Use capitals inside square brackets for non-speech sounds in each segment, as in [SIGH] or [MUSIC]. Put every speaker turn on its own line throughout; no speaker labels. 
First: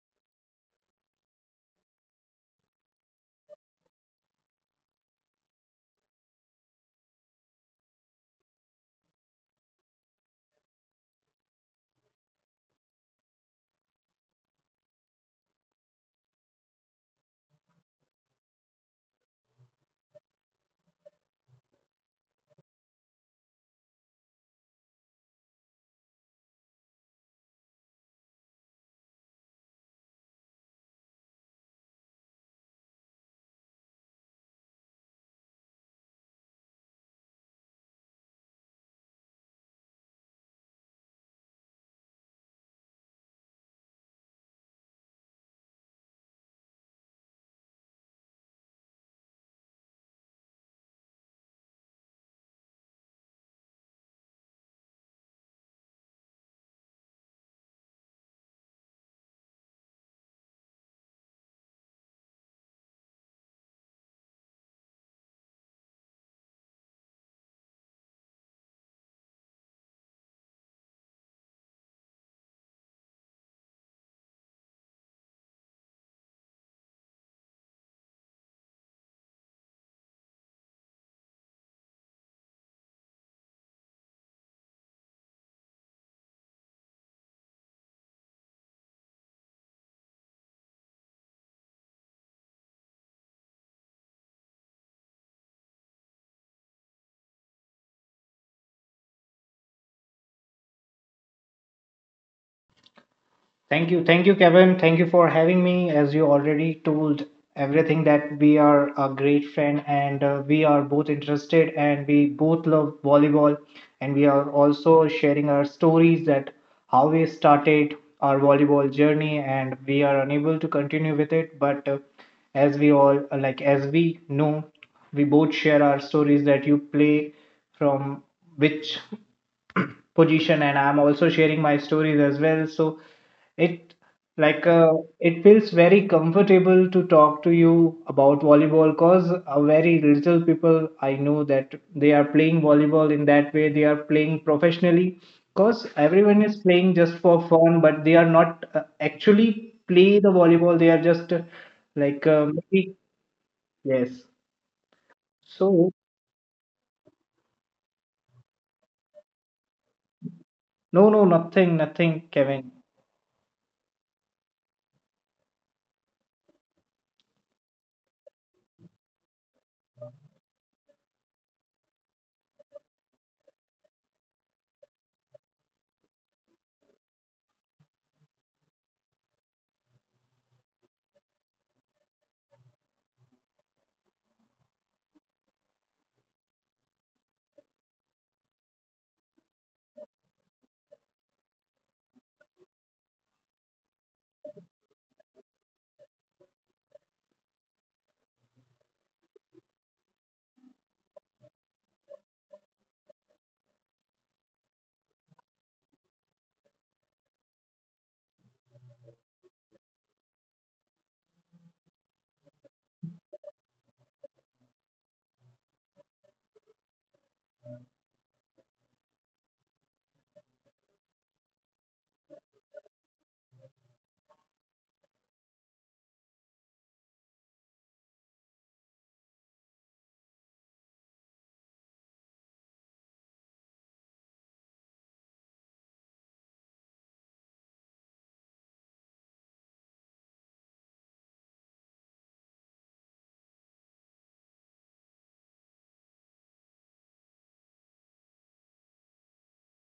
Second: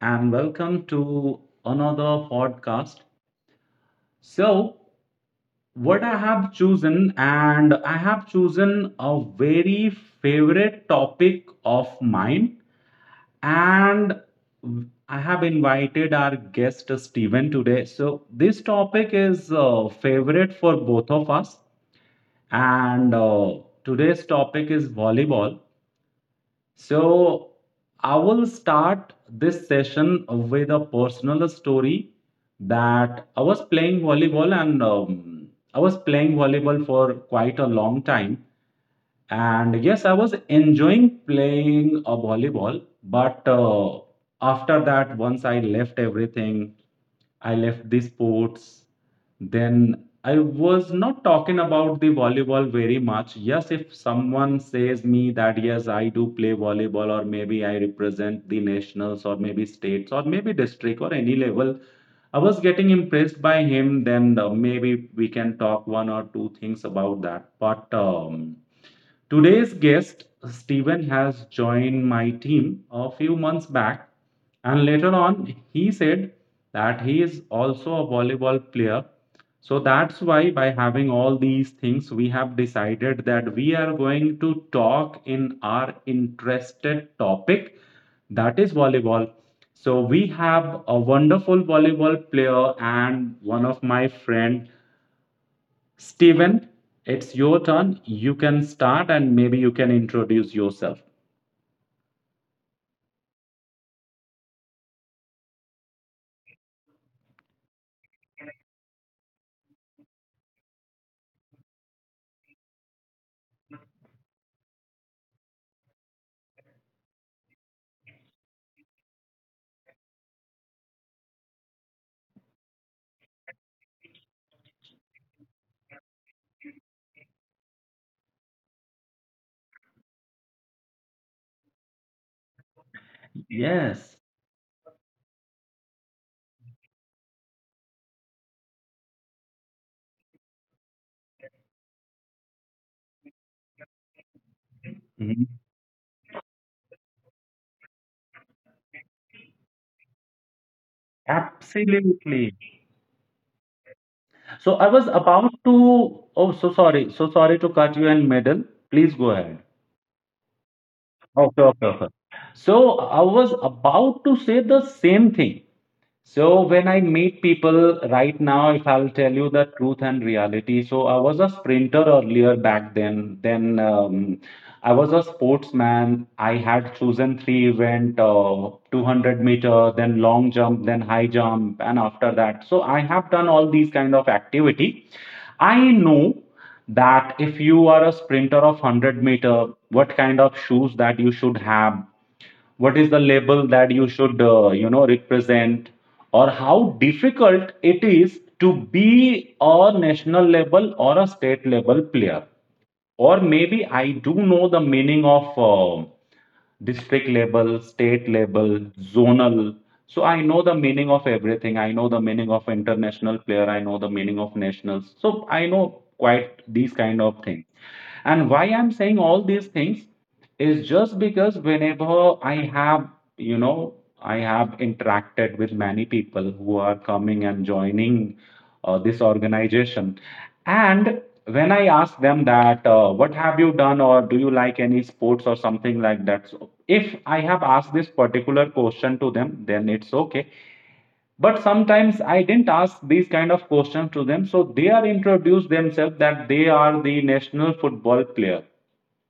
and welcome to another podcast. So, what I have chosen, and I have chosen a very favorite topic of mine, and I have invited our guest Steven today. So, this topic is favorite for both of us, and today's topic is volleyball. So, I will start this session with a personal story that I was playing volleyball, and I was playing volleyball for quite a long time. And yes, I was enjoying playing a volleyball, but after that, once I left everything, I left the sports, then I was not talking about the volleyball very much. Yes, if someone says me that yes, I do play volleyball, or maybe I represent the nationals, or maybe states, or maybe district, or any level, I was getting impressed by him. Then maybe we can talk one or two things about that. But today's guest, Steven, has joined my team a few months back, and later on, he said that he is also a volleyball player. So that's why, by having all these things, we have decided that we are going to talk in our interested topic, that is volleyball. So we have a wonderful volleyball player and one of my friend. Steven, it's your turn. You can start and maybe you can introduce yourself.
Thank you. Thank you, Kevin. Thank you for having me. As you already told everything that we are a great friend and we are both interested and we both love volleyball, and we are also sharing our stories that how we started our volleyball journey and we are unable to continue with it but as we all as we know, we both share our stories that you play from which [CLEARS THROAT] position, and I'm also sharing my stories as well. So it
Yes.
like uh, it feels very comfortable to talk to you about volleyball, because very little people I know that they are playing volleyball in that way. They are playing professionally, because
Mhm,
everyone is playing just for fun, but they are not actually play the volleyball. They are just maybe
absolutely.
yes.
So I was
So
about to. Oh, so sorry. So sorry to cut you in middle. Please go ahead.
no, no, nothing,
Okay,
nothing,
okay, okay.
Kevin.
So I was about to say the same thing. So when I meet people right now, if I'll tell you the truth and reality, so I was a sprinter earlier back then. Then I was a sportsman. I had chosen three event, 200 meter, then long jump, then high jump, and after that. So I have done all these kind of activity. I know that if you are a sprinter of 100-meter, what kind of shoes that you should have, what is the label that you should you know represent, or how difficult it is to be a national level or a state level player, or maybe I do know the meaning of district level, state level, zonal. So I know the meaning of everything. I know the meaning of international player. I know the meaning of nationals. So I know quite these kind of things. And why I'm saying all these things is just because whenever I have, you know, I have interacted with many people who are coming and joining this organization. And when I ask them that, what have you done, or do you like any sports or something like that? So if I have asked this particular question to them, then it's okay. But sometimes I didn't ask these kind of questions to them, so they are introduced themselves that they are the national football player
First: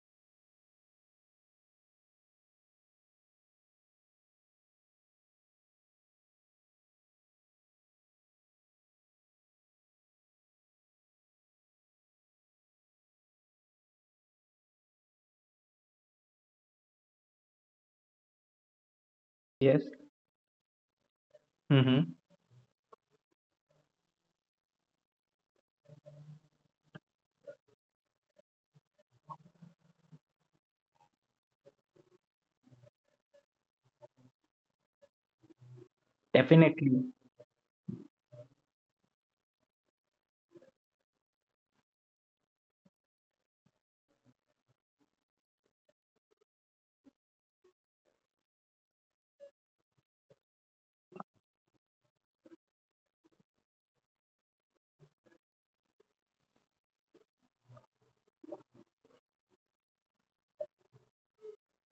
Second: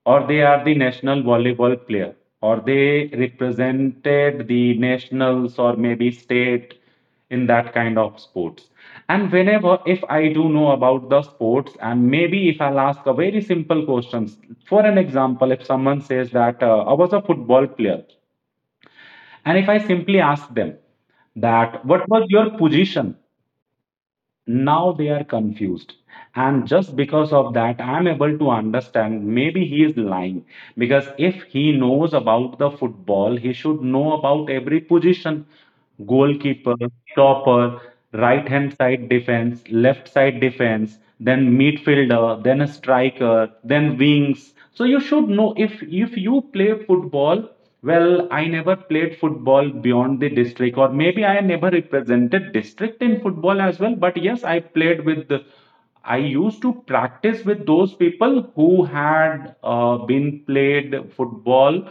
or they are the national volleyball player, or they represented the nationals or maybe state in that kind of sports. And whenever, if I do know about the sports, and maybe if I'll ask a very simple questions, for an example, if someone says that I was a football player, and if I
Yes.
simply ask them that what
Mm-hmm.
was your position, now they are confused, and just because of that I'm able to understand maybe he is lying, because if he knows about the football he should know about every position: goalkeeper,
Definitely.
stopper, right hand side defense, left side defense, then midfielder, then a striker, then wings. So you should know if you play football. Well, I never played football beyond the district, or maybe I never represented district in football as well. But yes, I played with the, I used to practice with those people who had been played football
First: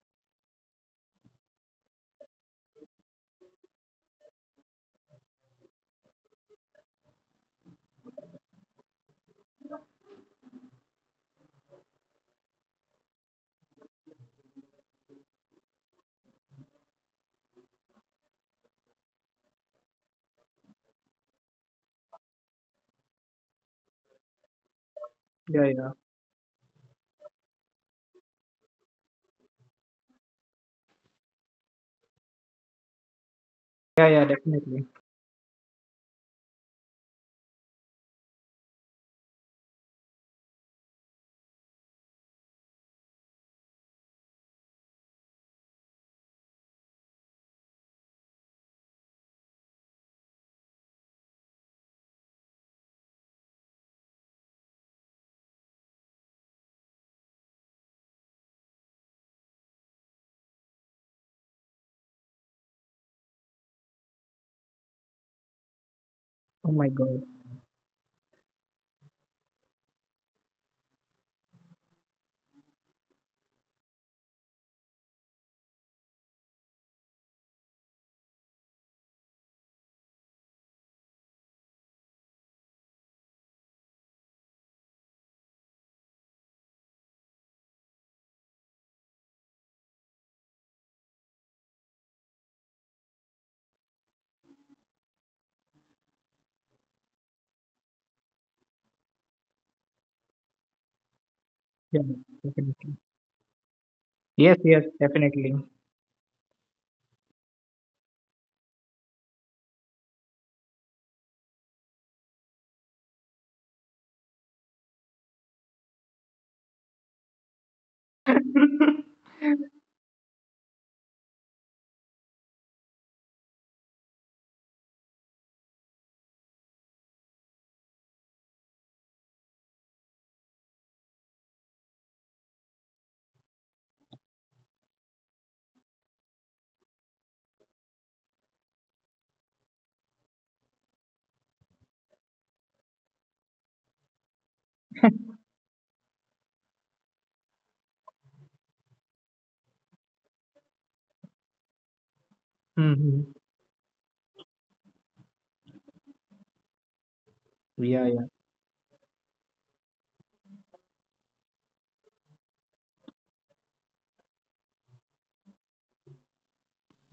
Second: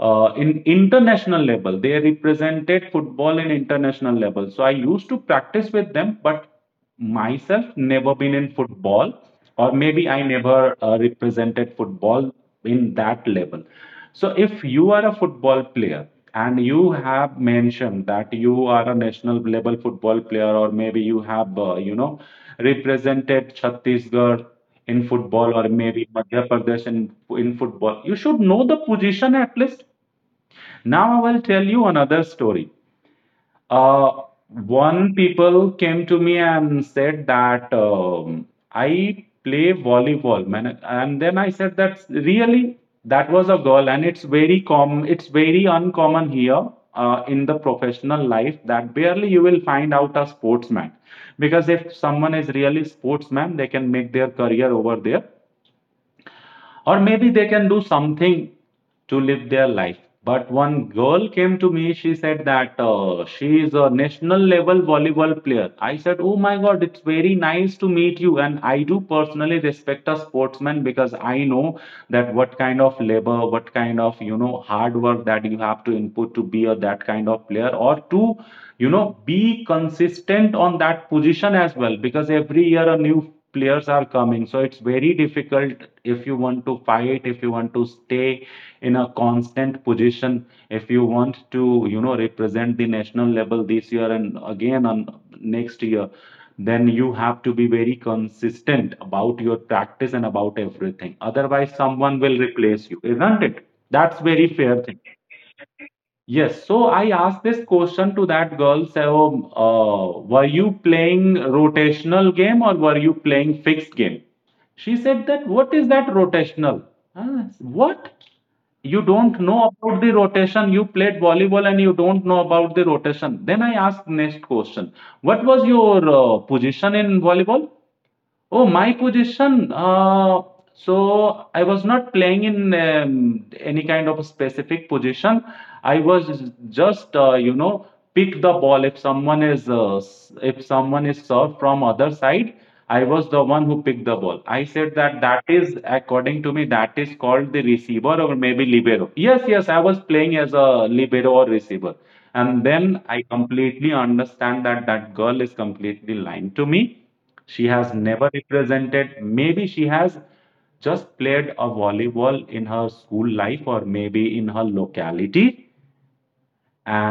in international level. They represented football in international level. So I used to practice with them, but myself, never been in football, or maybe I never represented football in that level. So, if you are a football player and you have mentioned that you are a national level football player, or maybe you have, you know, represented Chhattisgarh in football,
Yeah,
or
yeah.
maybe Madhya Pradesh in football, you should know the position at least. Now, I will tell you another story.
Yeah,
Uh,
yeah, definitely.
One people came to me and said that I play volleyball, man. And then I said that really, that was a girl, and it's very com, it's very uncommon here in the professional life that barely you will find out a sportsman, because if someone is really sportsman, they can make their career over there or maybe they can do something to live their life. But one girl came to me, she said that she is a national level volleyball player. I said, oh my
Oh
God,
my
it's
God.
very nice to meet you. And I do personally respect a sportsman because I know that what kind of labor, what kind of, you know, hard work that you have to input to be a that kind of player or to, you know, be consistent on that position as well, because every year a new players are coming, so it's very difficult, if you want to fight, if you want to stay in a constant position, if you want to, you know, represent the national level this year and again on next year, then you have to be very consistent about your practice and about everything, otherwise
Yeah,
someone will replace
definitely.
you, isn't it? That's very
Yes,
fair
yes,
thing.
definitely.
Yes, so I asked this question to that girl. So, were you playing rotational game or were you playing fixed game? She said that what is that rotational? Huh? What? You
[LAUGHS]
don't know about the rotation. You played volleyball and you don't know about the rotation. Then I asked next question. What was your position in volleyball? Oh, my position. So I was not playing in any kind of a specific position. I was just, you know, pick the ball if someone is if someone is served from other side. I was the one who picked the ball. I said that that is according to me that is called the receiver or maybe libero. Yes, yes, I was playing as a libero or receiver, and then I
Mm-hmm.
completely understand that that girl is completely lying to me. She has
Yeah, yeah.
never represented, maybe she has just played a volleyball in her school life or maybe in her locality.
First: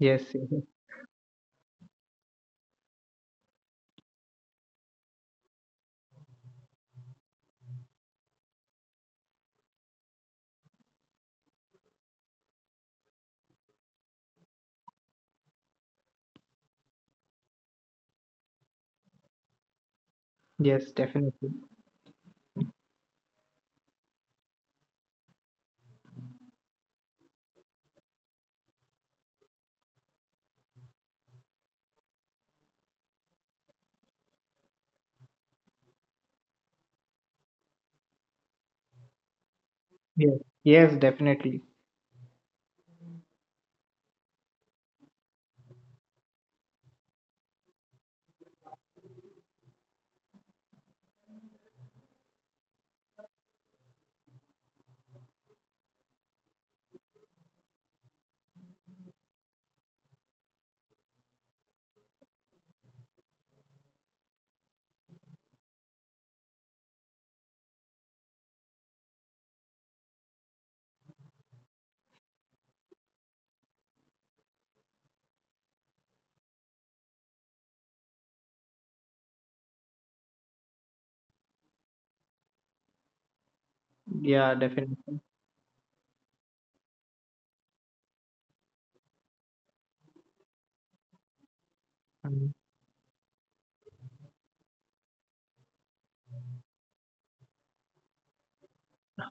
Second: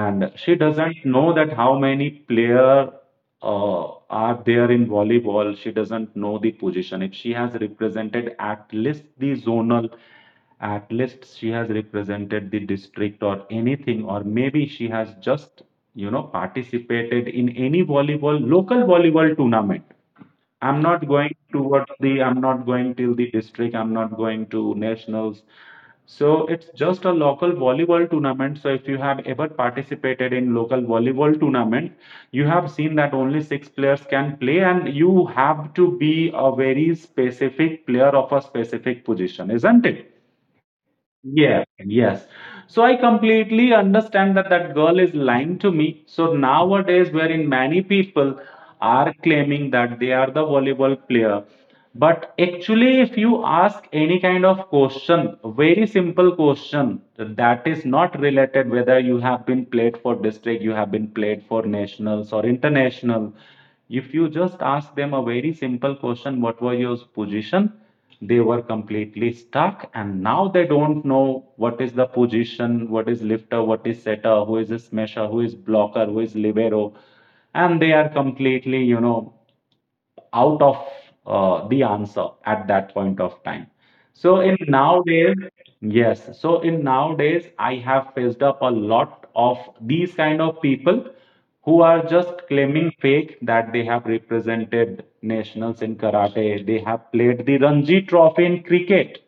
Yes, yes,
she
yes,
doesn't know that how many player uh, are there in volleyball. She doesn't know the position. If she has represented at least the zonal, at least she has represented the district or anything, or maybe she has just, you know, participated in any volleyball, local volleyball tournament. I'm
yes,
not going
definitely.
towards the, I'm not going till the district, I'm not going to nationals. So it's just a local volleyball tournament. So if you have ever participated in local volleyball tournament, you have seen that only 6 players can play and you have to be a very specific player of a specific position, isn't it?
Yes, yes, definitely.
Yes, yes. So I completely understand that that girl is lying to me. So nowadays, wherein many people are claiming that they are the volleyball player, but actually, if you ask any kind of question, very simple question that is not related whether you have been played for district, you have been played for nationals or international. If you just ask them a very simple question, what was your position? They were completely stuck, and now they don't know what is the position, what is lifter, what is setter, who is a smasher, who is blocker, who is libero, and they are completely, you know, out of the answer at that point of time. So
Yeah,
in
definitely.
nowadays, yes, so in nowadays I have faced up a lot of these kind of people who are just
Mm.
claiming fake that they have represented nationals in karate, they have played the Ranji Trophy in cricket,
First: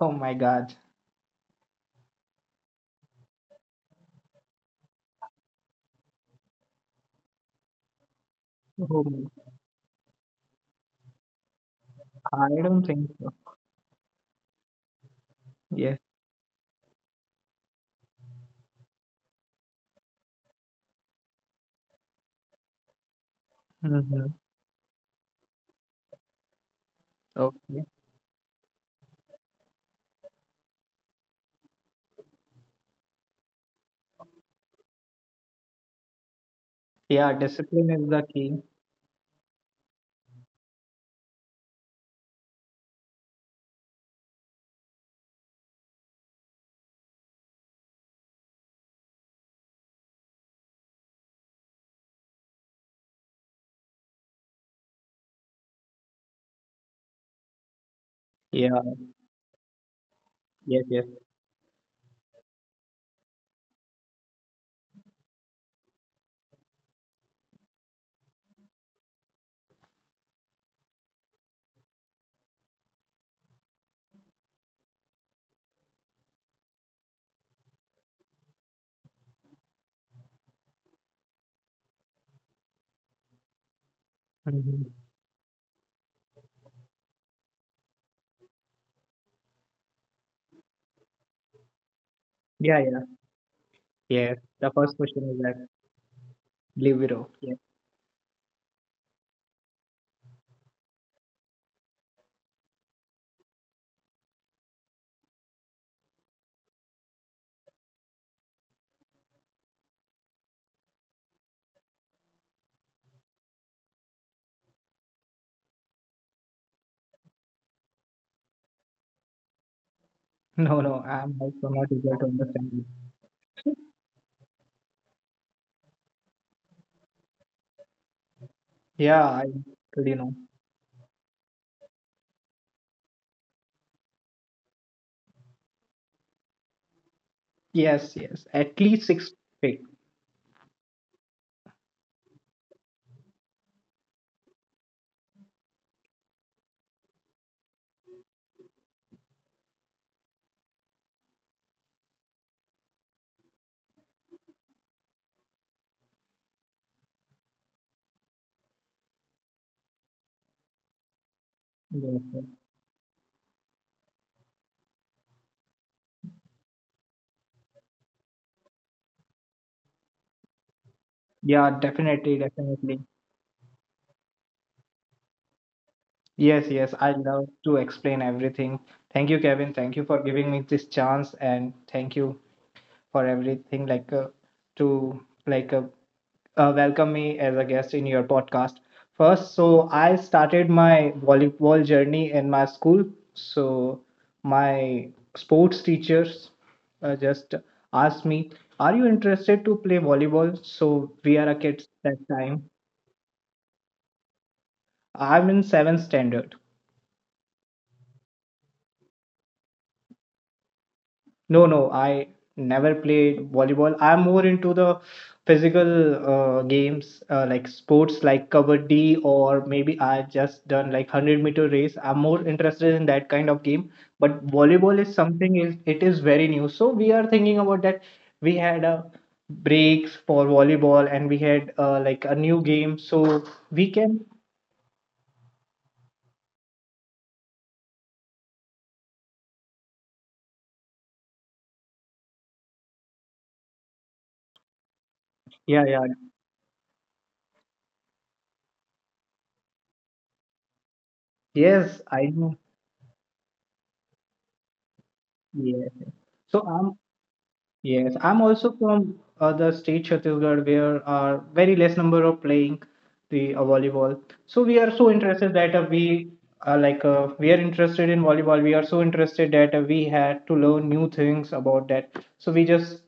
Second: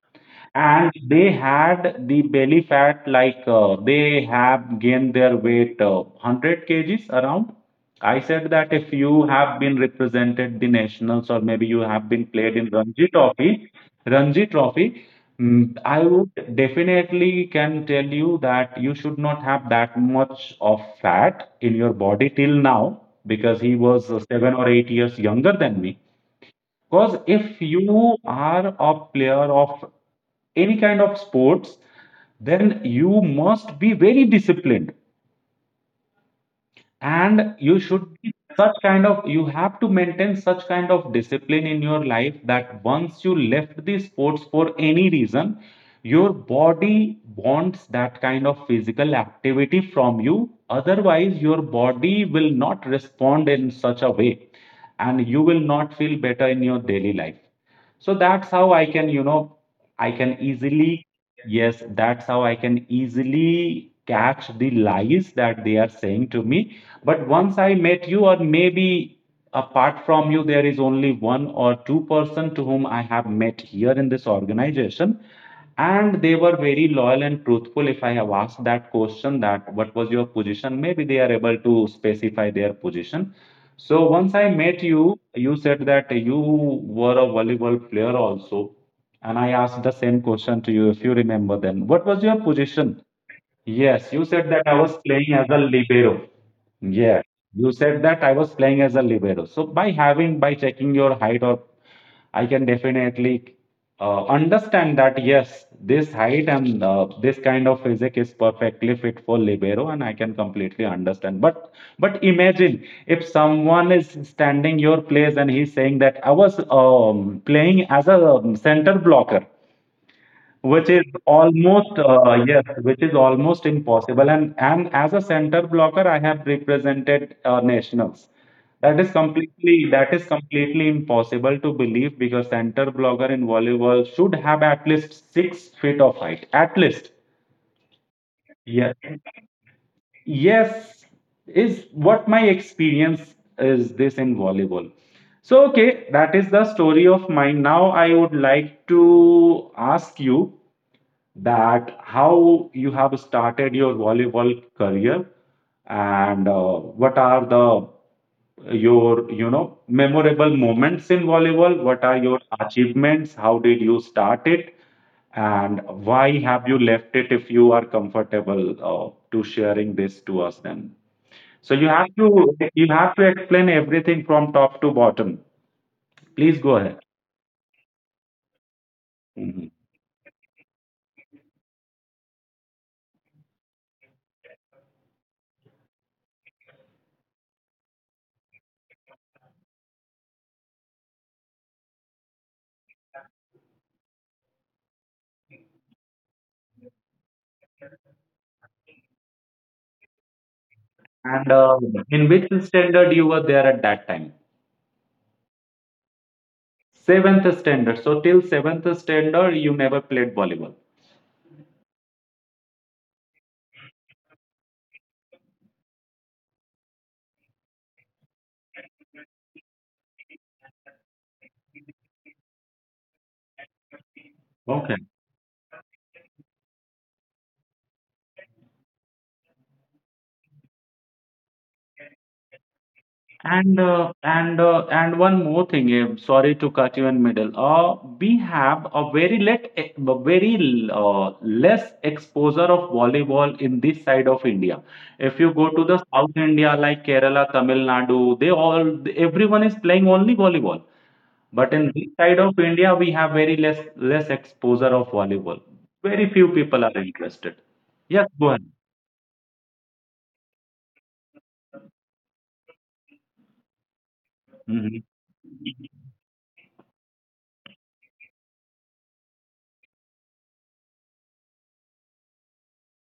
Oh my God.
and they had the belly fat, like they have gained their weight 100 kg kgs around. I said that if
Oh,
you
my-
have been represented the nationals or maybe you have been
I
played in
don't
Ranji
think so.
Trophy, Ranji Trophy, mm, I
Yes.
would definitely can tell you that you should not have that much of fat in your body till now, because he was
Mm-hmm.
7 or 8 years younger than me. Because if
Okay.
you are a player of any kind of sports, then you must be very disciplined
Yeah,
and you
discipline
should
is the
be
key.
such kind of you have to maintain such kind of discipline in your life that once you left the sports for any reason your body wants that kind of physical activity from you, otherwise your body will not respond in such a way and you will not feel better in your daily life. So that's how
Yeah.
i can you know i can
Yes, yes.
easily Yes, that's how I can easily catch the lies that they are saying to me. But once I met you, or maybe apart from you there is only one or two person to whom I have met here in this organization, and they were very loyal and truthful. If I have asked that question that what was your position, maybe they are able to specify their position. So once I met
Mm-hmm.
you, you said that you were a volleyball player also, and I asked the same question to you if you remember then. What was your
Yeah, yeah.
position? Yes, you
Yes.
said that
The
I
first
was
question
playing
is
as a
that
libero. Yeah,
Libero. Yes. [LAUGHS]
you said that I was playing as a libero. So by having, by checking your height, or I can definitely understand that yes, this height and this kind of physique is perfectly fit for libero, and I can completely understand. But imagine if someone is standing your place and he's saying that I was playing as a center blocker,
No,
which
no,
is
I'm also not
almost
able to
yes,
understand it.
which is almost impossible. And as a center blocker I have represented nationals,
Yeah, I, you
that is
know.
completely impossible to believe, because center blocker in volleyball should have at least 6 feet of height at least.
Yes, yes. At
Yes,
least six feet.
yes, is what my experience is this in volleyball. So okay, that is the story of mine. Now I would like to ask you that how you have started your volleyball career, and what are the your memorable moments in volleyball, what are
Yes.
your
Yes.
achievements, how did you start it, and why have you left it? If you are comfortable to sharing this to us, then so
Yeah,
you have
definitely,
to
definitely.
explain everything from top to bottom. Please
Yes,
go
yes,
ahead.
I love to explain everything. Thank you,
Mhm.
Kevin. Thank you for giving me this chance, and thank you for everything. Like to like Welcome me as a guest in your podcast. First, so I started my volleyball journey in my school. So my sports teachers just asked me, "Are you interested to play volleyball?" So we
And
are a kids
in
that
which
time.
standard you were there at that time?
I'm in seventh standard.
Seventh standard. So till seventh standard, you never played volleyball.
No, no, I never played volleyball. I'm more into the physical games like sports like kabaddi, or maybe I just done like 100-meter race. I'm more interested in that kind of game. But volleyball
Okay.
is something, is it is very new. So we are thinking about that. We had a breaks for volleyball and we had a new game. So
And
we can
one more thing. Sorry to cut you in middle. We have a very very less exposure of volleyball in this side of India. If you go
yeah,
to
yeah,
the South India like Kerala, Tamil Nadu, they all everyone is playing only volleyball. But in
yes,
this
I
side
know.
of India, we have very less exposure of volleyball.
Yeah.
Very few
So
people
I'm
are interested.
yes,
Yes,
I'm
go ahead.
also from the state Chhattisgarh where are very less number of playing the volleyball. So we are
Mhm.
so interested that we are interested in volleyball. We are so interested that we had to learn new things about that. So we just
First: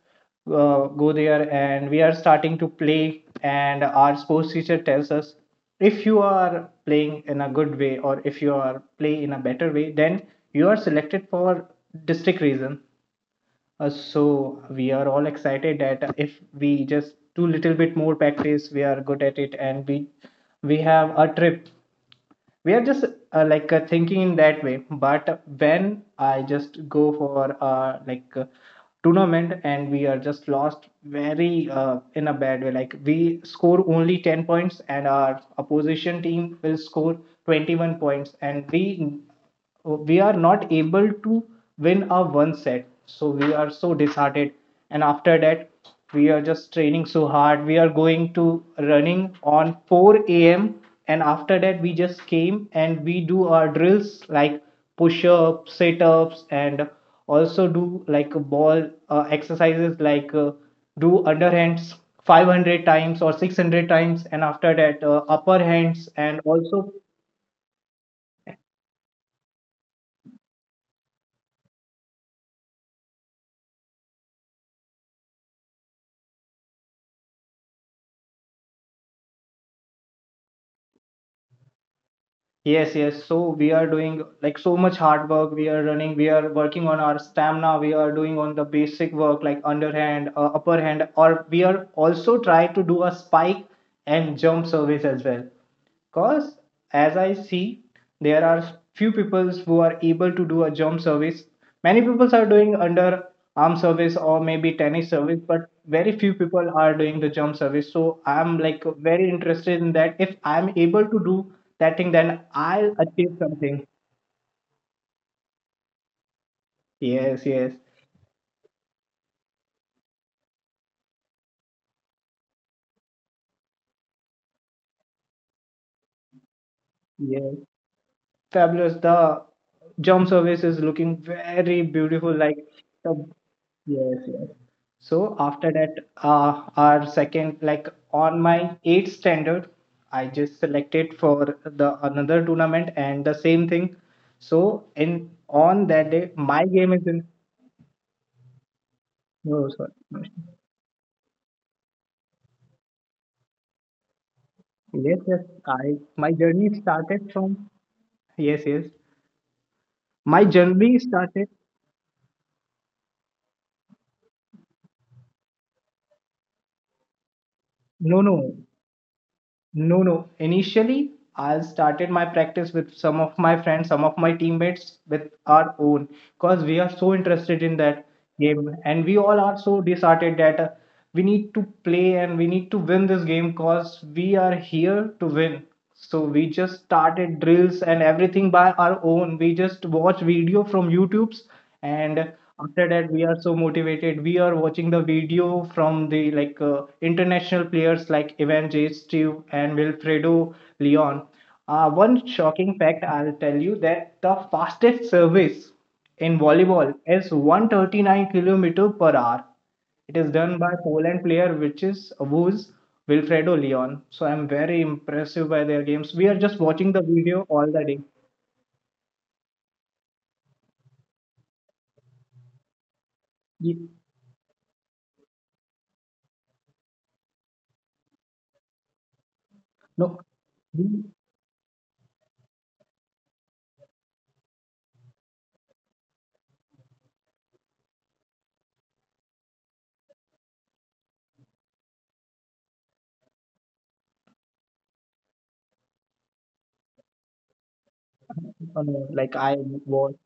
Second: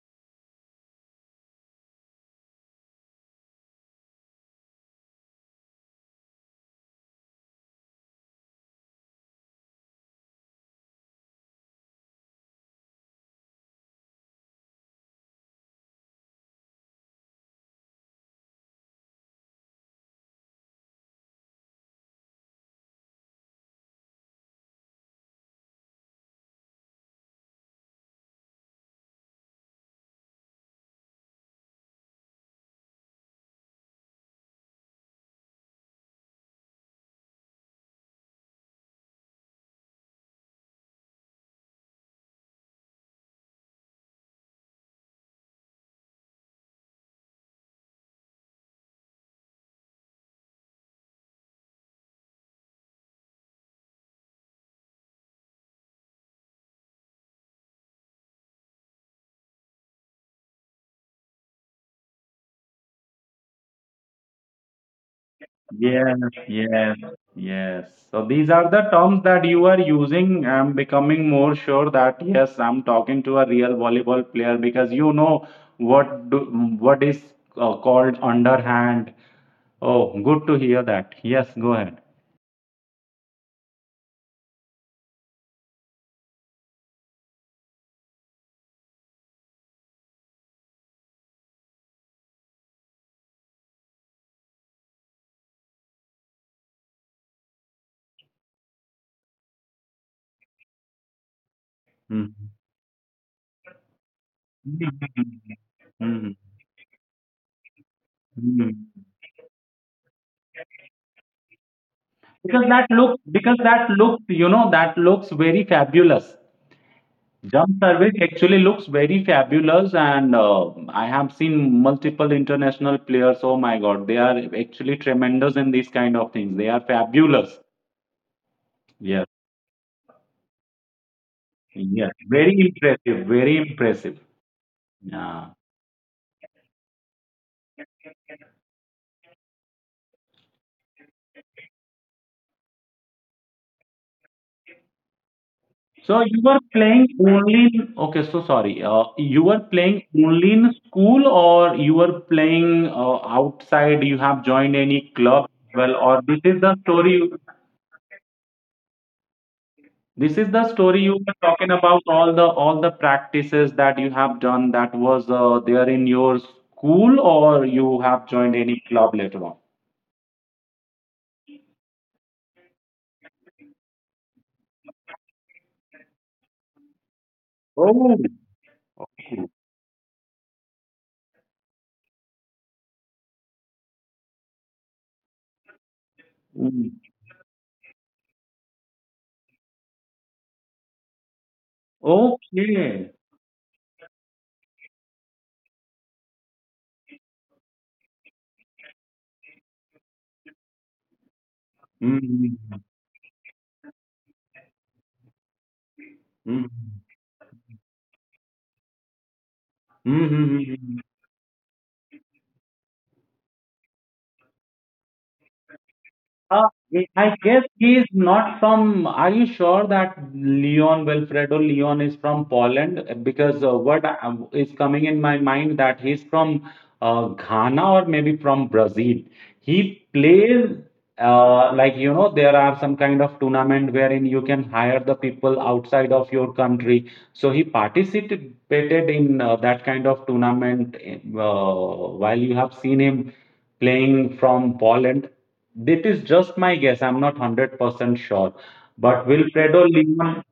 go there and we are starting to play. And our sports teacher tells us if you are playing in a good way, or if you are play in a better way, then you are selected for district region. So we are all excited that if we just do little bit more practice, we are good at it, and we have a trip. We are just thinking in that way. But when I just go for tournament, and we are just lost very in a bad way. Like we score only 10 points and our opposition team will score 21 points, and we are not able to win our one set. So we are so disheartened. And after that, we are just training so hard. We are going to running on 4 a.m. And after that, we just came and we do our drills like push ups, sit ups, and also do like ball exercises like do underhands 500 times or 600 times, and after that, upper hands,
Yes,
and also
yes, yes. So these are the terms that you are using. I'm becoming more sure that yes, I'm talking to a real volleyball player because what do, what is called underhand. Oh, good to hear that. Yes, go ahead.
yes, yes. So we are doing like so much hard work. We are running, we are working on our stamina. We are doing on the basic work like underhand, upper hand, or we are also try to do a spike and jump service as well. Because as I see, there are few people who are able to do a jump service. Many people
Mhm.
are doing under arm service or maybe tennis service, but very
Mhm.
few people are doing the jump service. So I'm
Mhm.
like very interested in that. If I'm able to do that thing, then
Because that
I'll
look,
achieve
because that
something.
looks, you know, that looks very fabulous.
Yes,
Jump
yes,
service actually looks very fabulous, and I have seen multiple international players. Oh my God, they are actually tremendous in these kind of things. They are fabulous.
yes, fabulous.
Yes,
The jump service is looking very
yes,
beautiful.
very
Like
impressive,
the
very impressive.
yes, yes. So
Yeah.
after that, our second like on my eighth standard, I just selected for the another tournament and the same thing. So in
So you
on
were
that day,
playing
my game is
only
in.
in, okay, so sorry. You were playing
No, sorry.
only in school, or you were playing outside? You have joined any club
Yes,
as well,
yes.
or this
I
is the
my
story?
journey started from yes, yes.
This is the
My
story you were
journey
talking
started.
about all the practices that you have done, that was there in your school, or you have joined
No,
any
no.
club later on?
No, no. Initially, I started my practice with some of my friends, some of my teammates with our own, because we are so
Oh,
interested in that game, and we all are so disheartened that we need to play and we need to win this game because we are here to win. So we
mm.
just started drills and everything by our own. We just watch video from YouTube's, and
Okay.
after that we are so motivated. We are watching the video from the international players like Ivan Steve and Wilfredo Leon.
Mm,
One
mm,
shocking fact I'll tell you that the fastest service in
mm,
volleyball is 139 kilometer per hour. It
mm.
is done by
Mm.
Poland player which is who's Wilfredo Leon. So I'm very impressive by their games. We are
Uh,
just watching the
I
video
guess
all
he
the
is
day.
not from. Are you sure that Leon Wilfredo Leon is from Poland? Because what
Ye-
I- is coming in my mind that he's from Ghana or maybe from Brazil. He
No,
plays
we-
like you know, there are some kind of tournament wherein you can hire the people outside of your country, so he participated in that kind of tournament while you have seen him playing from Poland. That is just my guess, I'm not 100% sure.
uh,
But
like I
Wilfredo
was
Lima,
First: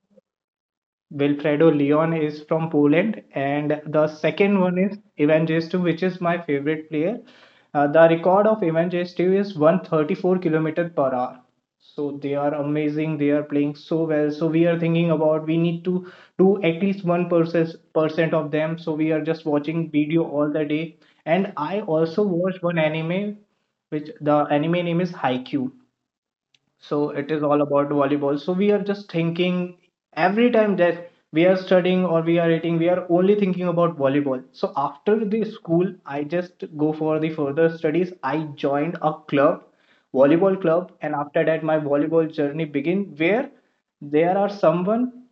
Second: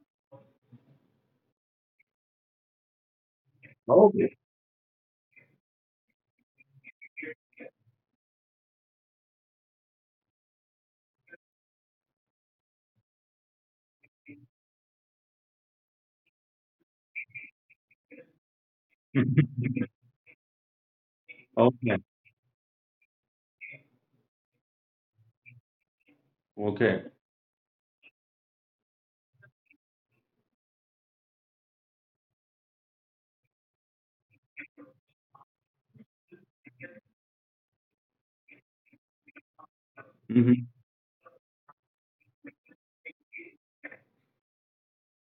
Wilfredo Leon is from Poland, and the
okay.
second one is Evangestu, which is my favorite player. The record of Evangestu is 134 kilometer per hour. So they are amazing. They are playing so well. So we are thinking about we need to do at least 1% of them. So we are just watching
[LAUGHS]
video all the day. And I
Okay,
also watched one anime, which the anime name is Haikyuu.
okay.
So it is all about volleyball. So we are just thinking every time that we are studying or we are eating, we are only thinking about volleyball. So after the school, I just go for the further studies. I joined a club, volleyball
Mhm.
club, and after that my volleyball journey begin, where there are someone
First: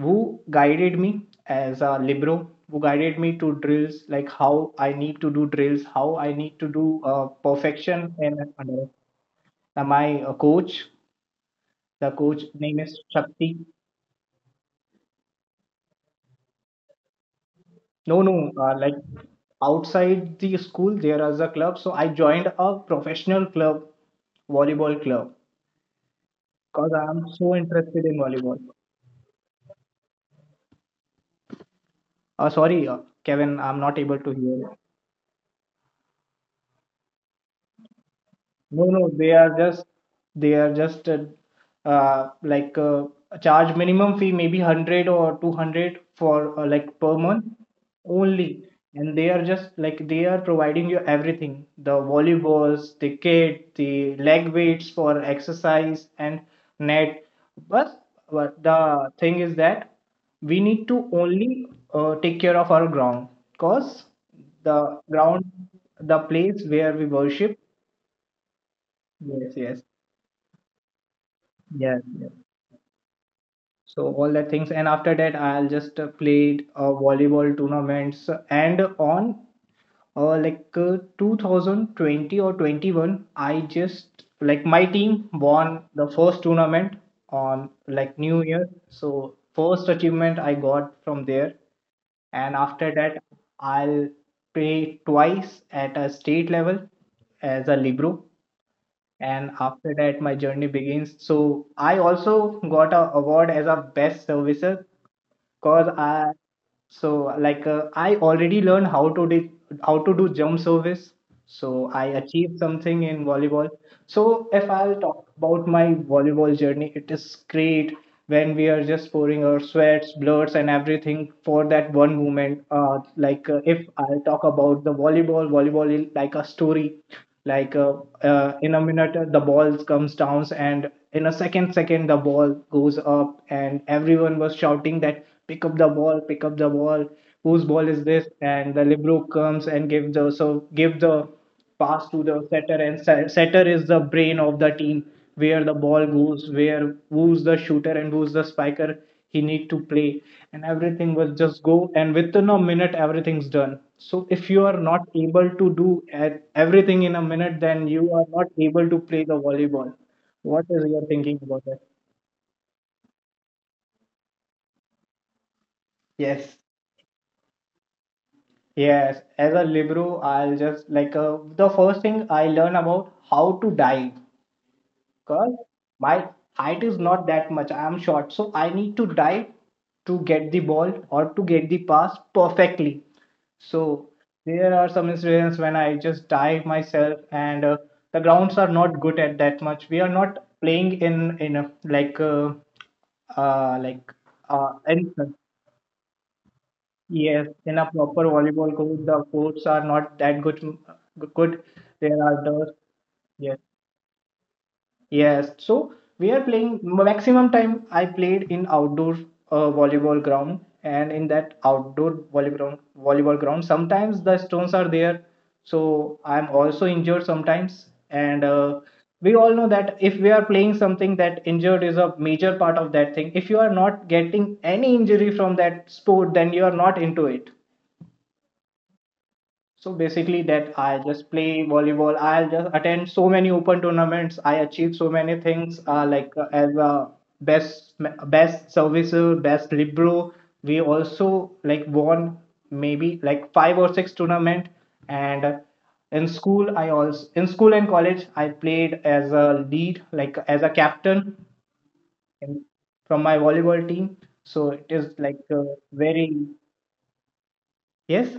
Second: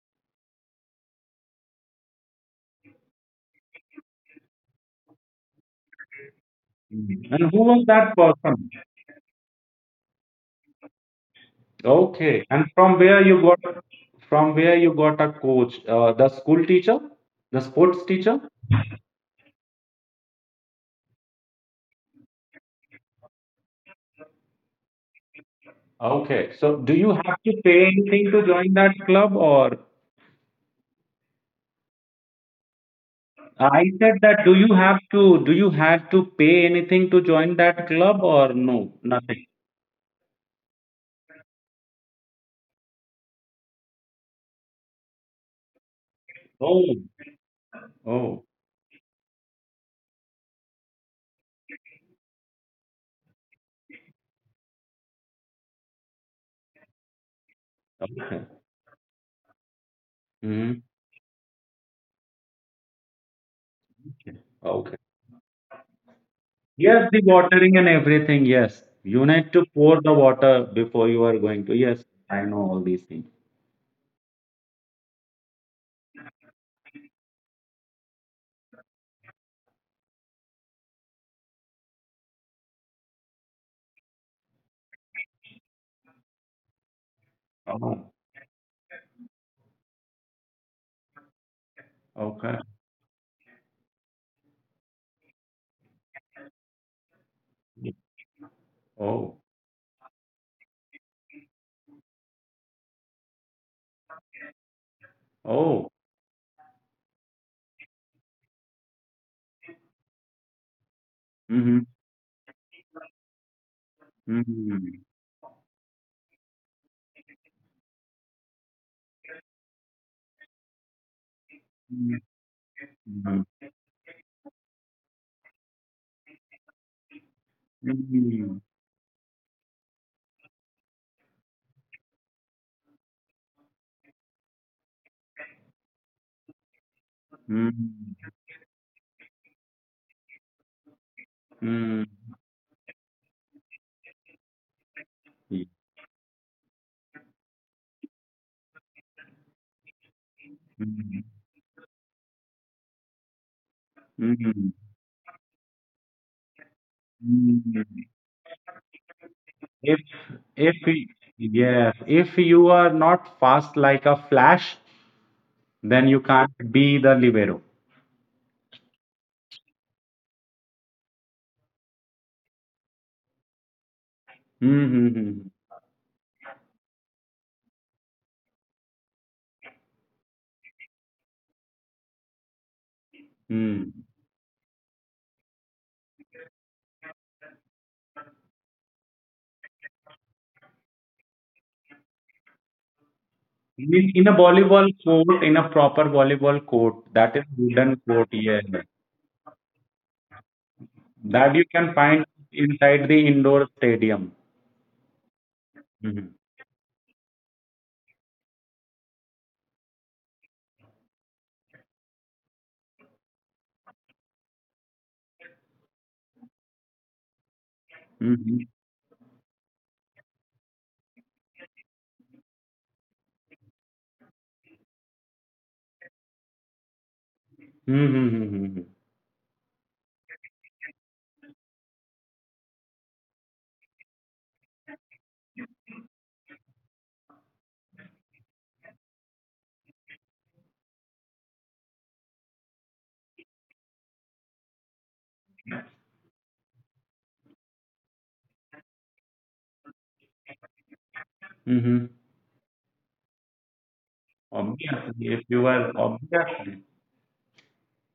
who guided me as a libero, who guided me to drills like how I need to do drills, how I need to do
Mhm. And who was
perfection
that
and
person?
under my coach. The coach
Okay. And
name is Shakti.
from where you got a coach? The school teacher? The sports
No,
teacher?
no, outside the school there is a club. So I joined a professional club, volleyball club,
Okay. So do
because
you
I'm
have to
so
pay
interested in
anything to
volleyball.
join that club, or
Sorry, Kevin, I'm
I
not
said
able to
that
hear.
do you have to pay anything to join that club or
No,
no?
no,
Nothing.
they are just uh, like uh, charge minimum fee, maybe 100 or 200 for
Oh.
per month
Oh.
only, and they are just like they are providing you everything, the volleyballs, the kit, the leg weights for exercise and net. but,
Okay.
but the thing is that we need
Hmm.
to only take care of our ground, because the
Okay.
ground, the place where we
Yes, the
worship,
watering and everything. Yes. You
yes,
need to
yes,
pour the water before you are going to.
yes,
Yes,
yes.
I know all these things.
So all that things, and after that, I'll just played volleyball tournaments. And on 2020 or 21, I just like my team won the first tournament on like
Oh,
New Year. So first achievement I got from there, and
okay.
after that, I'll play twice at a state level as a libro. And
Oh.
after that my journey begins. So I also got a award as a best servicer, cause
Oh.
I I already learned how to do jump service. So
Mhm.
I achieved something in volleyball. So if I'll
Mhm.
talk about my volleyball journey, it is great. When we are just pouring our sweats, bloods and everything for that one
Mhm.
moment.
Mhm.
If I will talk about the volleyball is like a story, like uh, in
Mhm.
a minute the ball comes down, and in a second the ball goes up, and everyone was shouting that pick up the ball, pick up the ball, whose ball is this,
Mhm.
and the libero comes and give the pass to the setter. And setter is the brain of the team, where the ball goes, where who's the shooter and who's the spiker, he need to play, and everything will
Mhm.
just go, and within a minute everything's done. So if you are
Mhm.
not able to do everything in a minute, then you
Mhm.
are not able to play the volleyball.
If
What is
if
your
y-
thinking about it?
Yes, if you are not fast like a flash, then you
Yes,
can't be the libero.
yes. As a libero, I'll just the first thing I learn about how to dive, because
Mm-hmm.
my height is not that much, I am short, so I need to dive to get the ball or to get the pass perfectly. So
Mm.
there are some incidents when I just dive myself, and the grounds are not good at that much. We are not playing in a like
In a
in
volleyball court, in a proper volleyball court,
yes,
that is
in a
wooden
proper
court,
volleyball
yes.
court. The courts are not that good. Good,
That you can
there
find
are dust.
inside the indoor stadium.
Yes, so we
Mm-hmm.
are playing maximum time I played in outdoor volleyball ground, and in that outdoor volleyball ground sometimes the stones are there, so I'm also injured sometimes. And
Mm-hmm.
we all know that if we are playing something, that injured is a major part of that thing. If you are not getting any injury from that sport, then you are not into it.
Mm-hmm. Mm-hmm, mm-hmm.
So basically that, I just play volleyball. I'll just attend so many open tournaments. I achieve so many things, as a best best servicer, best libero. We also like won maybe like five or six tournament, and in school and college I played as a lead, like as a captain
Mhm.
in, from my volleyball team. So it is like
Obviously, if you are
very
obviously,
yes,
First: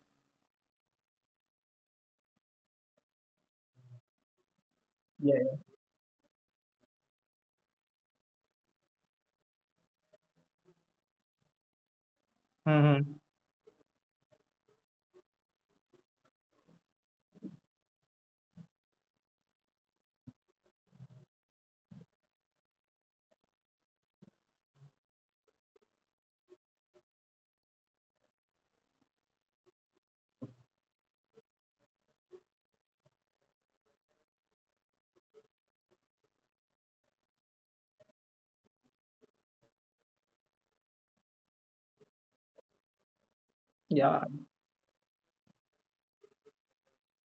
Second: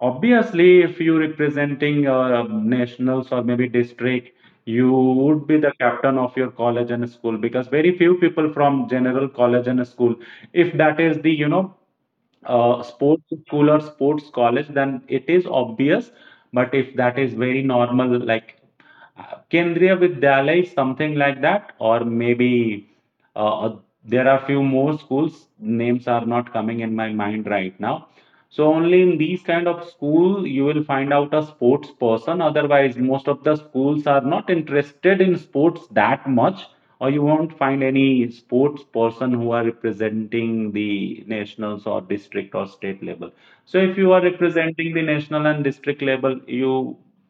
Obviously, if you representing nationals or maybe district, you would be
yeah.
the captain of your college and school, because very few people from general college and school, if that is the, you know,
Hmm.
sports school or sports college, then it is obvious. But if that is very normal, like Kendriya Vidyalaya is something like that, or maybe uh, uh, there are few more schools. Names are not coming in my mind right now. So only in these kind of school you will find out a sports person. Otherwise, most of the schools are not interested in sports that much, or you won't find any sports person who are representing the nationals or district or state level. So if you are
Yeah.
representing the national and district level, you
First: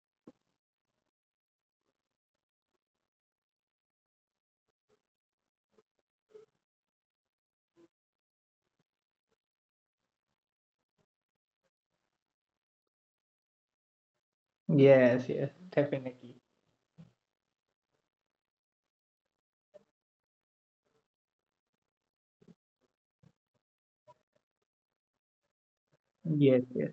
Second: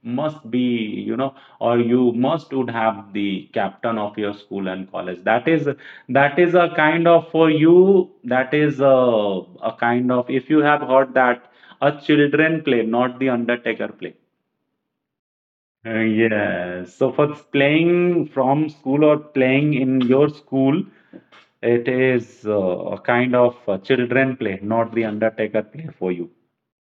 must be, you know, or you must would have the captain of your school and college. That is that is a kind of for you, that is a kind of, if you have heard that a children play not the undertaker play.
Yes, yes, definitely.
Yes. So for playing in your school, it is a kind of children play, not the undertaker play for you.
Yes, yes.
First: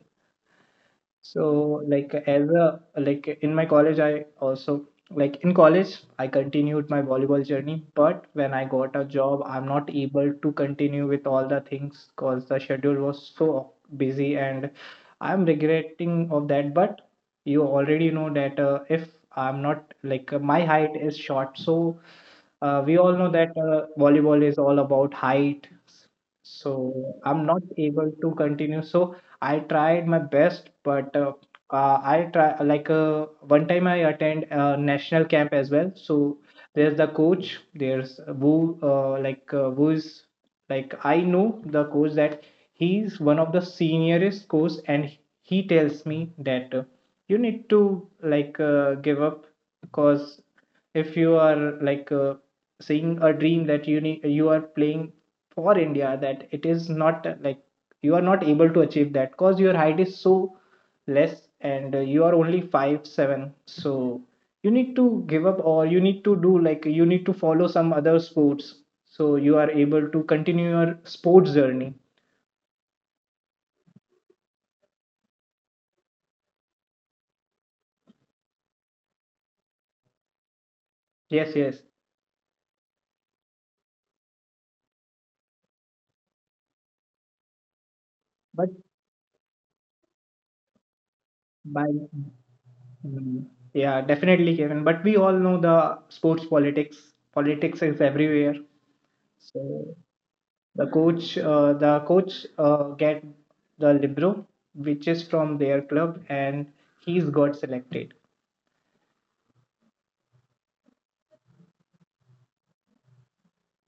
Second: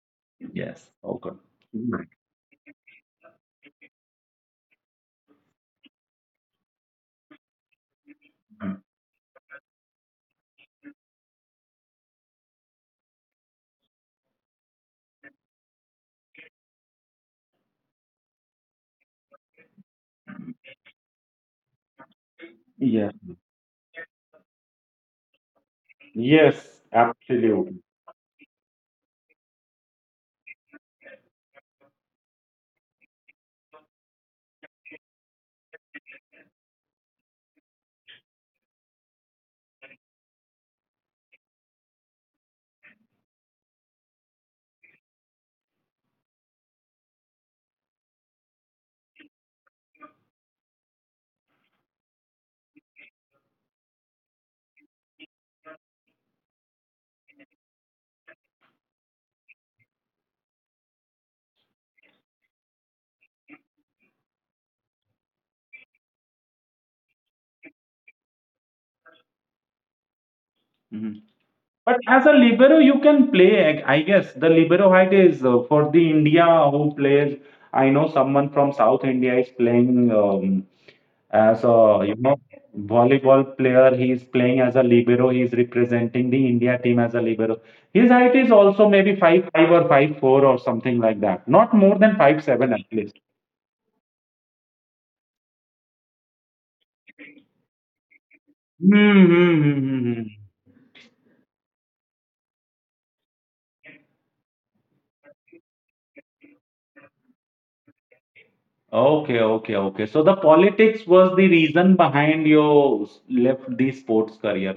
Yes. Okay.
So
Mm.
like as a like in my college I also like in college I continued my volleyball journey, but when I got a job, I'm not able to continue with all the things because the schedule was so busy. And I'm regretting of that, but you already know that, if I'm not like my height is short, so we
Yeah.
all know that volleyball is all about height, so
Yes,
I'm not
absolutely.
able to continue. So I tried my best, but I try, one time I attend a national camp as well. So there's the coach, there's who like who is like I know the coach, that he's one of the seniorest coach, and he tells me that, you need to give up because if you are seeing a dream that, you need, you are playing for India, that it is not, you are not able to achieve that because your height is so less. And you are only 5'7", so you need to give up, or you need to do, like, you need to follow some other sports so you are able to
Mhm.
continue your
But as a
sports journey.
libero, you can play. I guess the libero height is for the India who plays. I know someone from South India is playing as a, you know,
Yes, yes.
volleyball player. He is playing as a libero. He is representing the India team as a libero. His height is also maybe five five or
but
five four or something like that. Not more than 5'7" at least.
by Mm. Yeah, definitely, Kevin, but we all know the sports politics. Politics is everywhere.
Mm-hmm.
So the coach get the libro, which is from their club, and he's got selected.
Okay, okay, okay. So the politics was the reason behind you left the sports career,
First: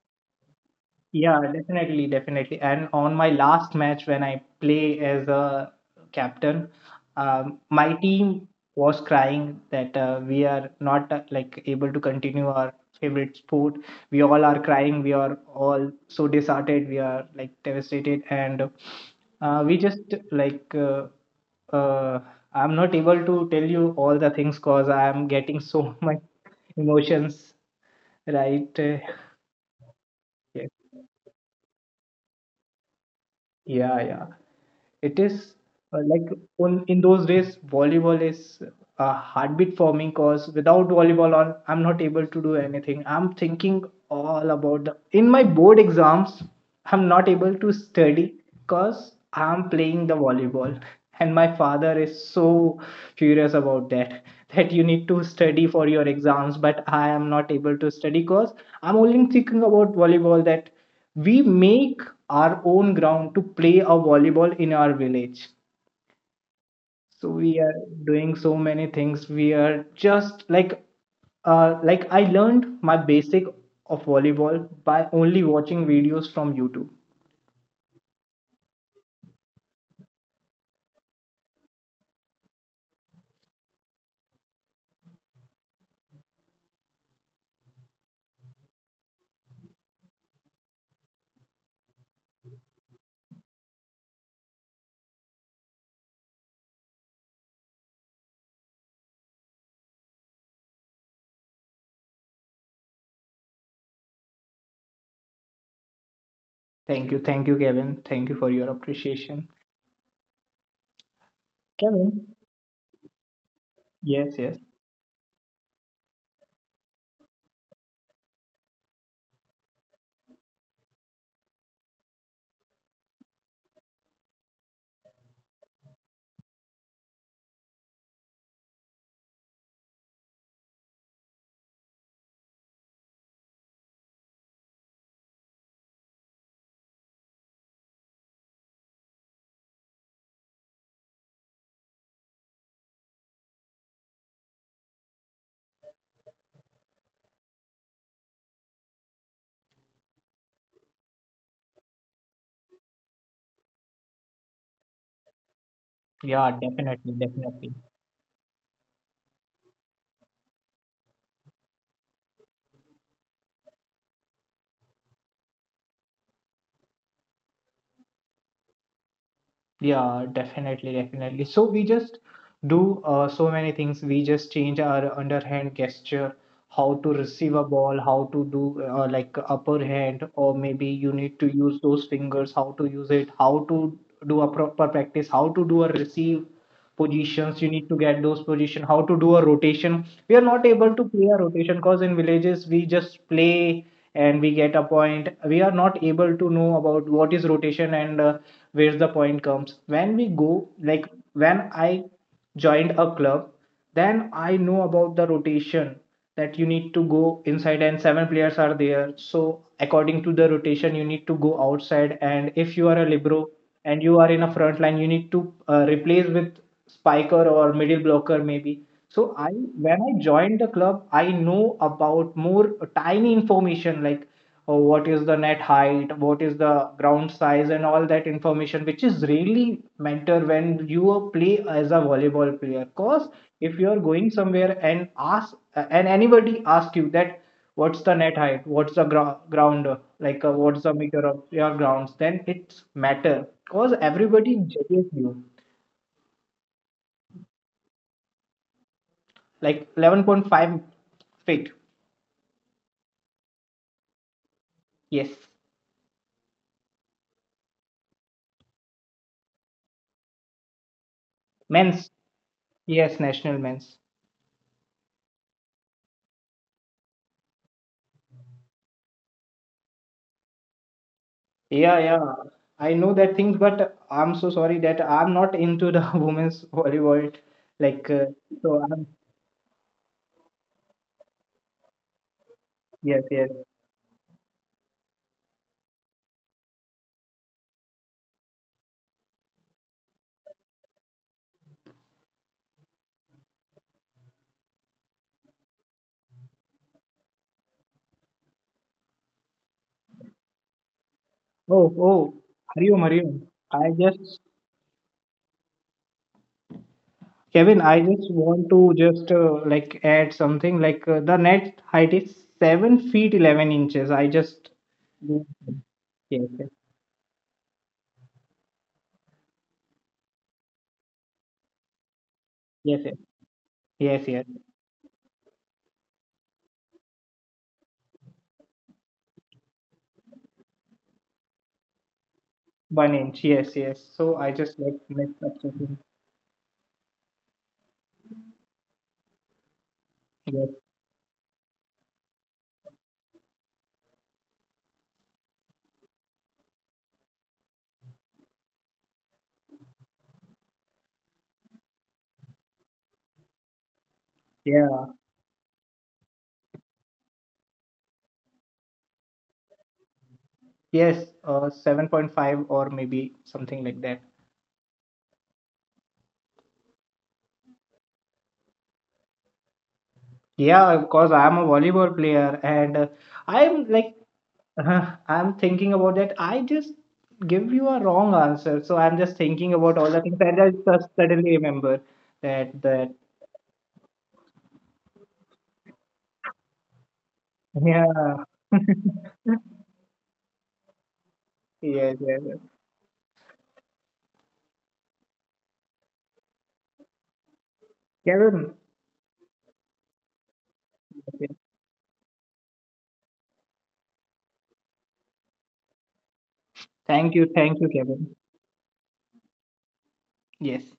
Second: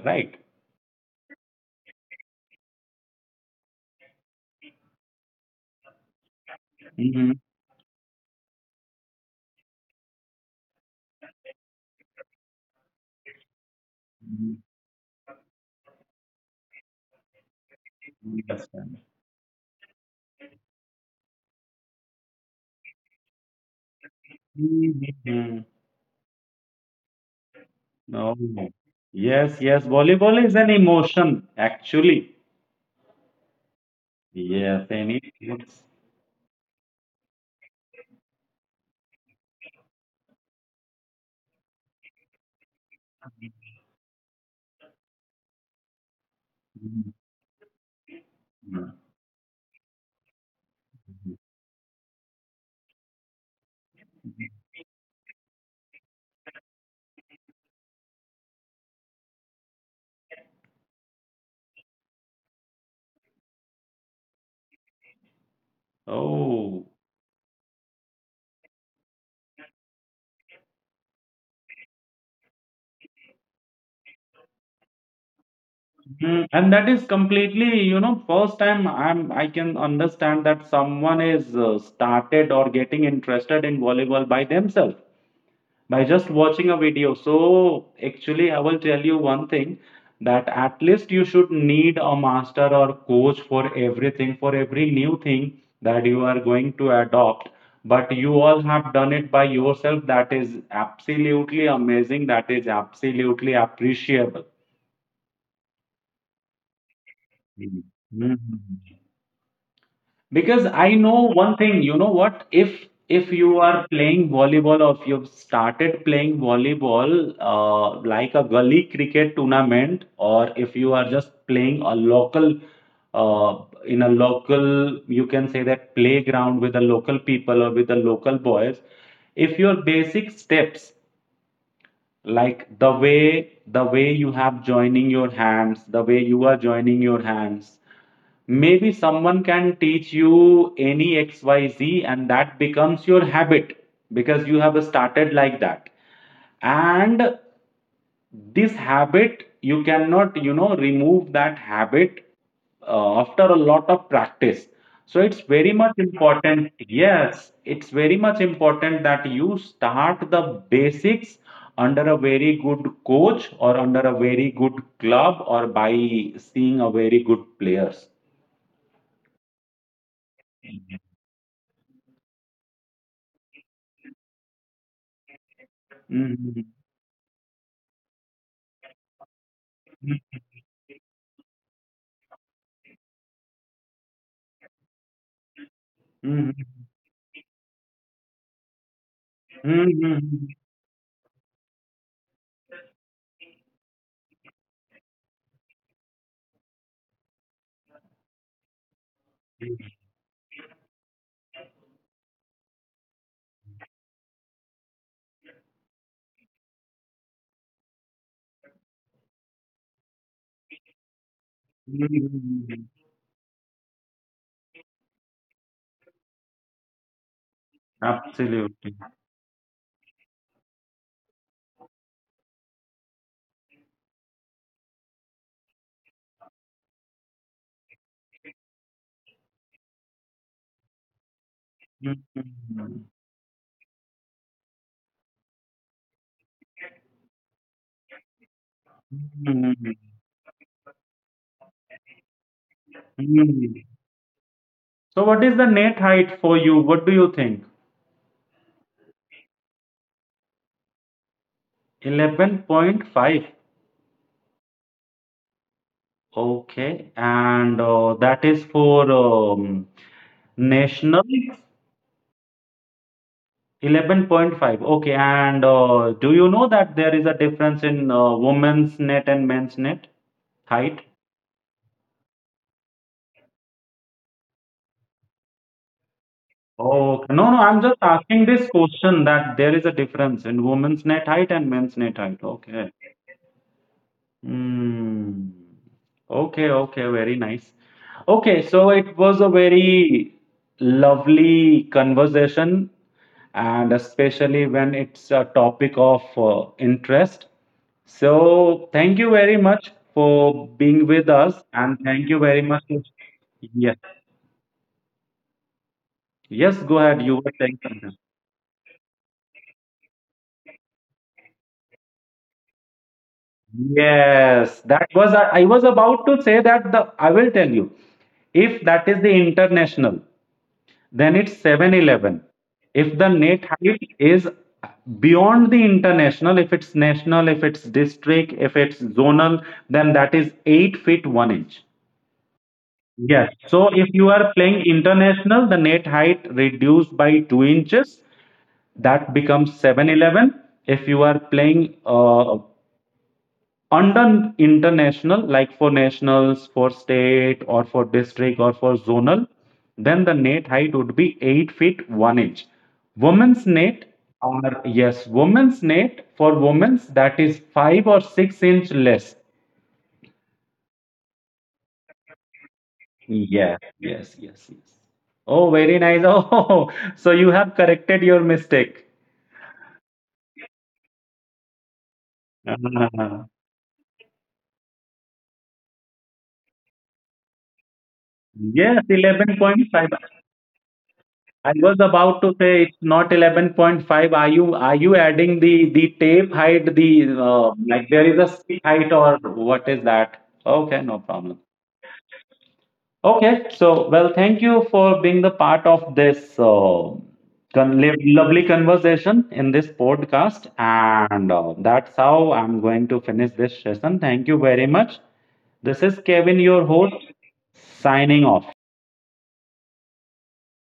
Yeah, definitely, definitely. And on my last match, when I play as a captain,
right?
my team was crying that, we are not, able to continue our favorite sport. We all are
Understand.
crying. We are all so disheartened. We are like devastated. And we just like uh, I'm not able to tell you all the things because I am getting
Mhm.
so [LAUGHS] much emotions,
No.
right? [LAUGHS]
Yes, yes. Volleyball is an emotion, actually.
Yeah, yeah.
Yes, any
It is,
sports.
uh, like in those days, volleyball is a heartbeat for me because without volleyball, I'm not able to do anything. I'm thinking all about the in my board exams,
Mhm.
I'm not able to study because I'm playing the volleyball. [LAUGHS] And my father is so furious about that, [LAUGHS] that you need to study for your exams, but I am not able to study because I'm only thinking about volleyball, that we make our own ground to play a volleyball in our village.
Oh,
So we are doing so many things. We are just like, I learned my basic of volleyball by only watching videos from
mm,
YouTube.
and that is completely, you know, first time I can understand that someone is started or getting interested in volleyball by themselves. By just watching a video. So actually, I will tell you one thing that at least you should need a master or coach for everything, for every new thing that you are going to adopt. But you all have done it by yourself. That is absolutely amazing. That is absolutely appreciable.
Thank you, Kevin. Thank you
Mhm.
for your
Mhm.
appreciation.
Because I know one
Kevin?
thing, you know what? If you
Yes,
are
yes.
playing volleyball, or if you've started playing volleyball like a gully cricket tournament, or if you are just playing a local uh, in a local, you can say that playground with the local people or with the local boys, if your basic steps, like the way you have joining your hands, the way you are joining your hands, maybe someone can teach you any XYZ and that becomes your habit because you have started like that. And this habit, you cannot, you know, remove that habit after a lot of practice. So it's very
Yeah,
much
definitely,
important.
definitely.
Yes, it's very much important that you start the basics under a very good coach or under a very good club or by seeing a very good players.
Yeah, definitely, definitely. So we just do so many things. We just change our underhand gesture, how to
Mhm.
receive a ball, how to do, upper hand, or maybe you
Mhm,
need to use those fingers, how to use it, how to do a proper practice, how to do a receive,
mhm,
positions, you need to get those position, how to do a rotation. We are not able to
mhm,
play a rotation because in villages we just play and we get a point. We are not able to know about what is rotation. And where's the point comes, when we go like when I joined a club, then I know about the rotation, that you need to go inside and seven players are there. So according to the rotation, you need to go outside. And if you are a libero
mhm.
and you are in a front line, you need to, replace with spiker or middle blocker maybe. So I
Absolutely.
when I joined the club, I know about more tiny information, like, oh, what is the net height, what is the ground size, and all that information, which is really matter when you play as a volleyball player. Cause if you are
Mhm,
going somewhere and ask, and anybody ask you that, what's the net height, what's the ground,
mhm,
what's the meter of your grounds, then it's matter. Cause everybody
mhm.
judges you.
So, what is the net height for you? What do you think?
Like, 11.5 feet.
11.5.
Yes,
Okay. And that is for
men's.
national.
Yes, national men's.
11.5. Okay. And do you know that there is a difference in women's net and men's net height?
Yeah, yeah. I know that things, but I'm so sorry that I'm not into the [LAUGHS] women's volleyball. Like,
Oh,
uh,
no, no, I'm
so
just
I'm,
asking this question that there is a difference in women's net height and men's net
yes,
height.
yes.
Okay. Hmm. Okay, okay, very nice. Okay, so it was a very lovely conversation, and especially when it's a topic of interest. So, thank you very much for being
Oh,
with
oh,
us, and thank
Hariom,
you
Hariom.
very much. Yes, yes, go
Kevin,
ahead.
I
You were
just
saying
want
something.
to just, add something. Like, the net height is 7 feet 11 inches. I just,
Yes, that was I
yes,
was
yes,
about to say that the I will tell you, if that is the international, then it's seven
yes,
eleven.
yes,
If the
yes,
net
yes.
height is beyond the international, if it's national, if it's district, if it's zonal, then that is 8 feet 1 inch.
One inch, yes, yes.
Yes.
So I
So
just
if
like
you are
messed up
playing
something.
international, the net height reduced by 2 inches, that becomes
Yes,
7'11". If you are playing under international, like for nationals, for state, or for district, or for zonal, then the net height would be 8 feet 1 inch. Women's net
yeah.
are, yes, women's net, for women's that is 5 or 6-inch less.
Yes, 7.5 or maybe something like
Yeah,
that.
yes, yes, yes, oh, very nice. [LAUGHS] Oh, so you have corrected your mistake.
Yeah, because I'm a volleyball player, and
[LAUGHS] Ah,
I'm like, [LAUGHS] I'm thinking about that. I just give you a wrong answer. So
yes,
I'm just thinking about all the
11.5.
things, and I just suddenly
I
remember
was about to say it's
that,
not 11.5. Are you, are you adding the tape height, the like,
yeah.
there is a seat
[LAUGHS]
height, or what is that? Okay, no problem.
Yes, yes, yes.
Okay, so well, thank you for being the part of this
Kevin.
lovely conversation in this podcast,
Okay.
and that's how I'm going to finish this session. Thank you very much. This is Kevin, your host,
Thank you, Kevin.
signing off.
Yes.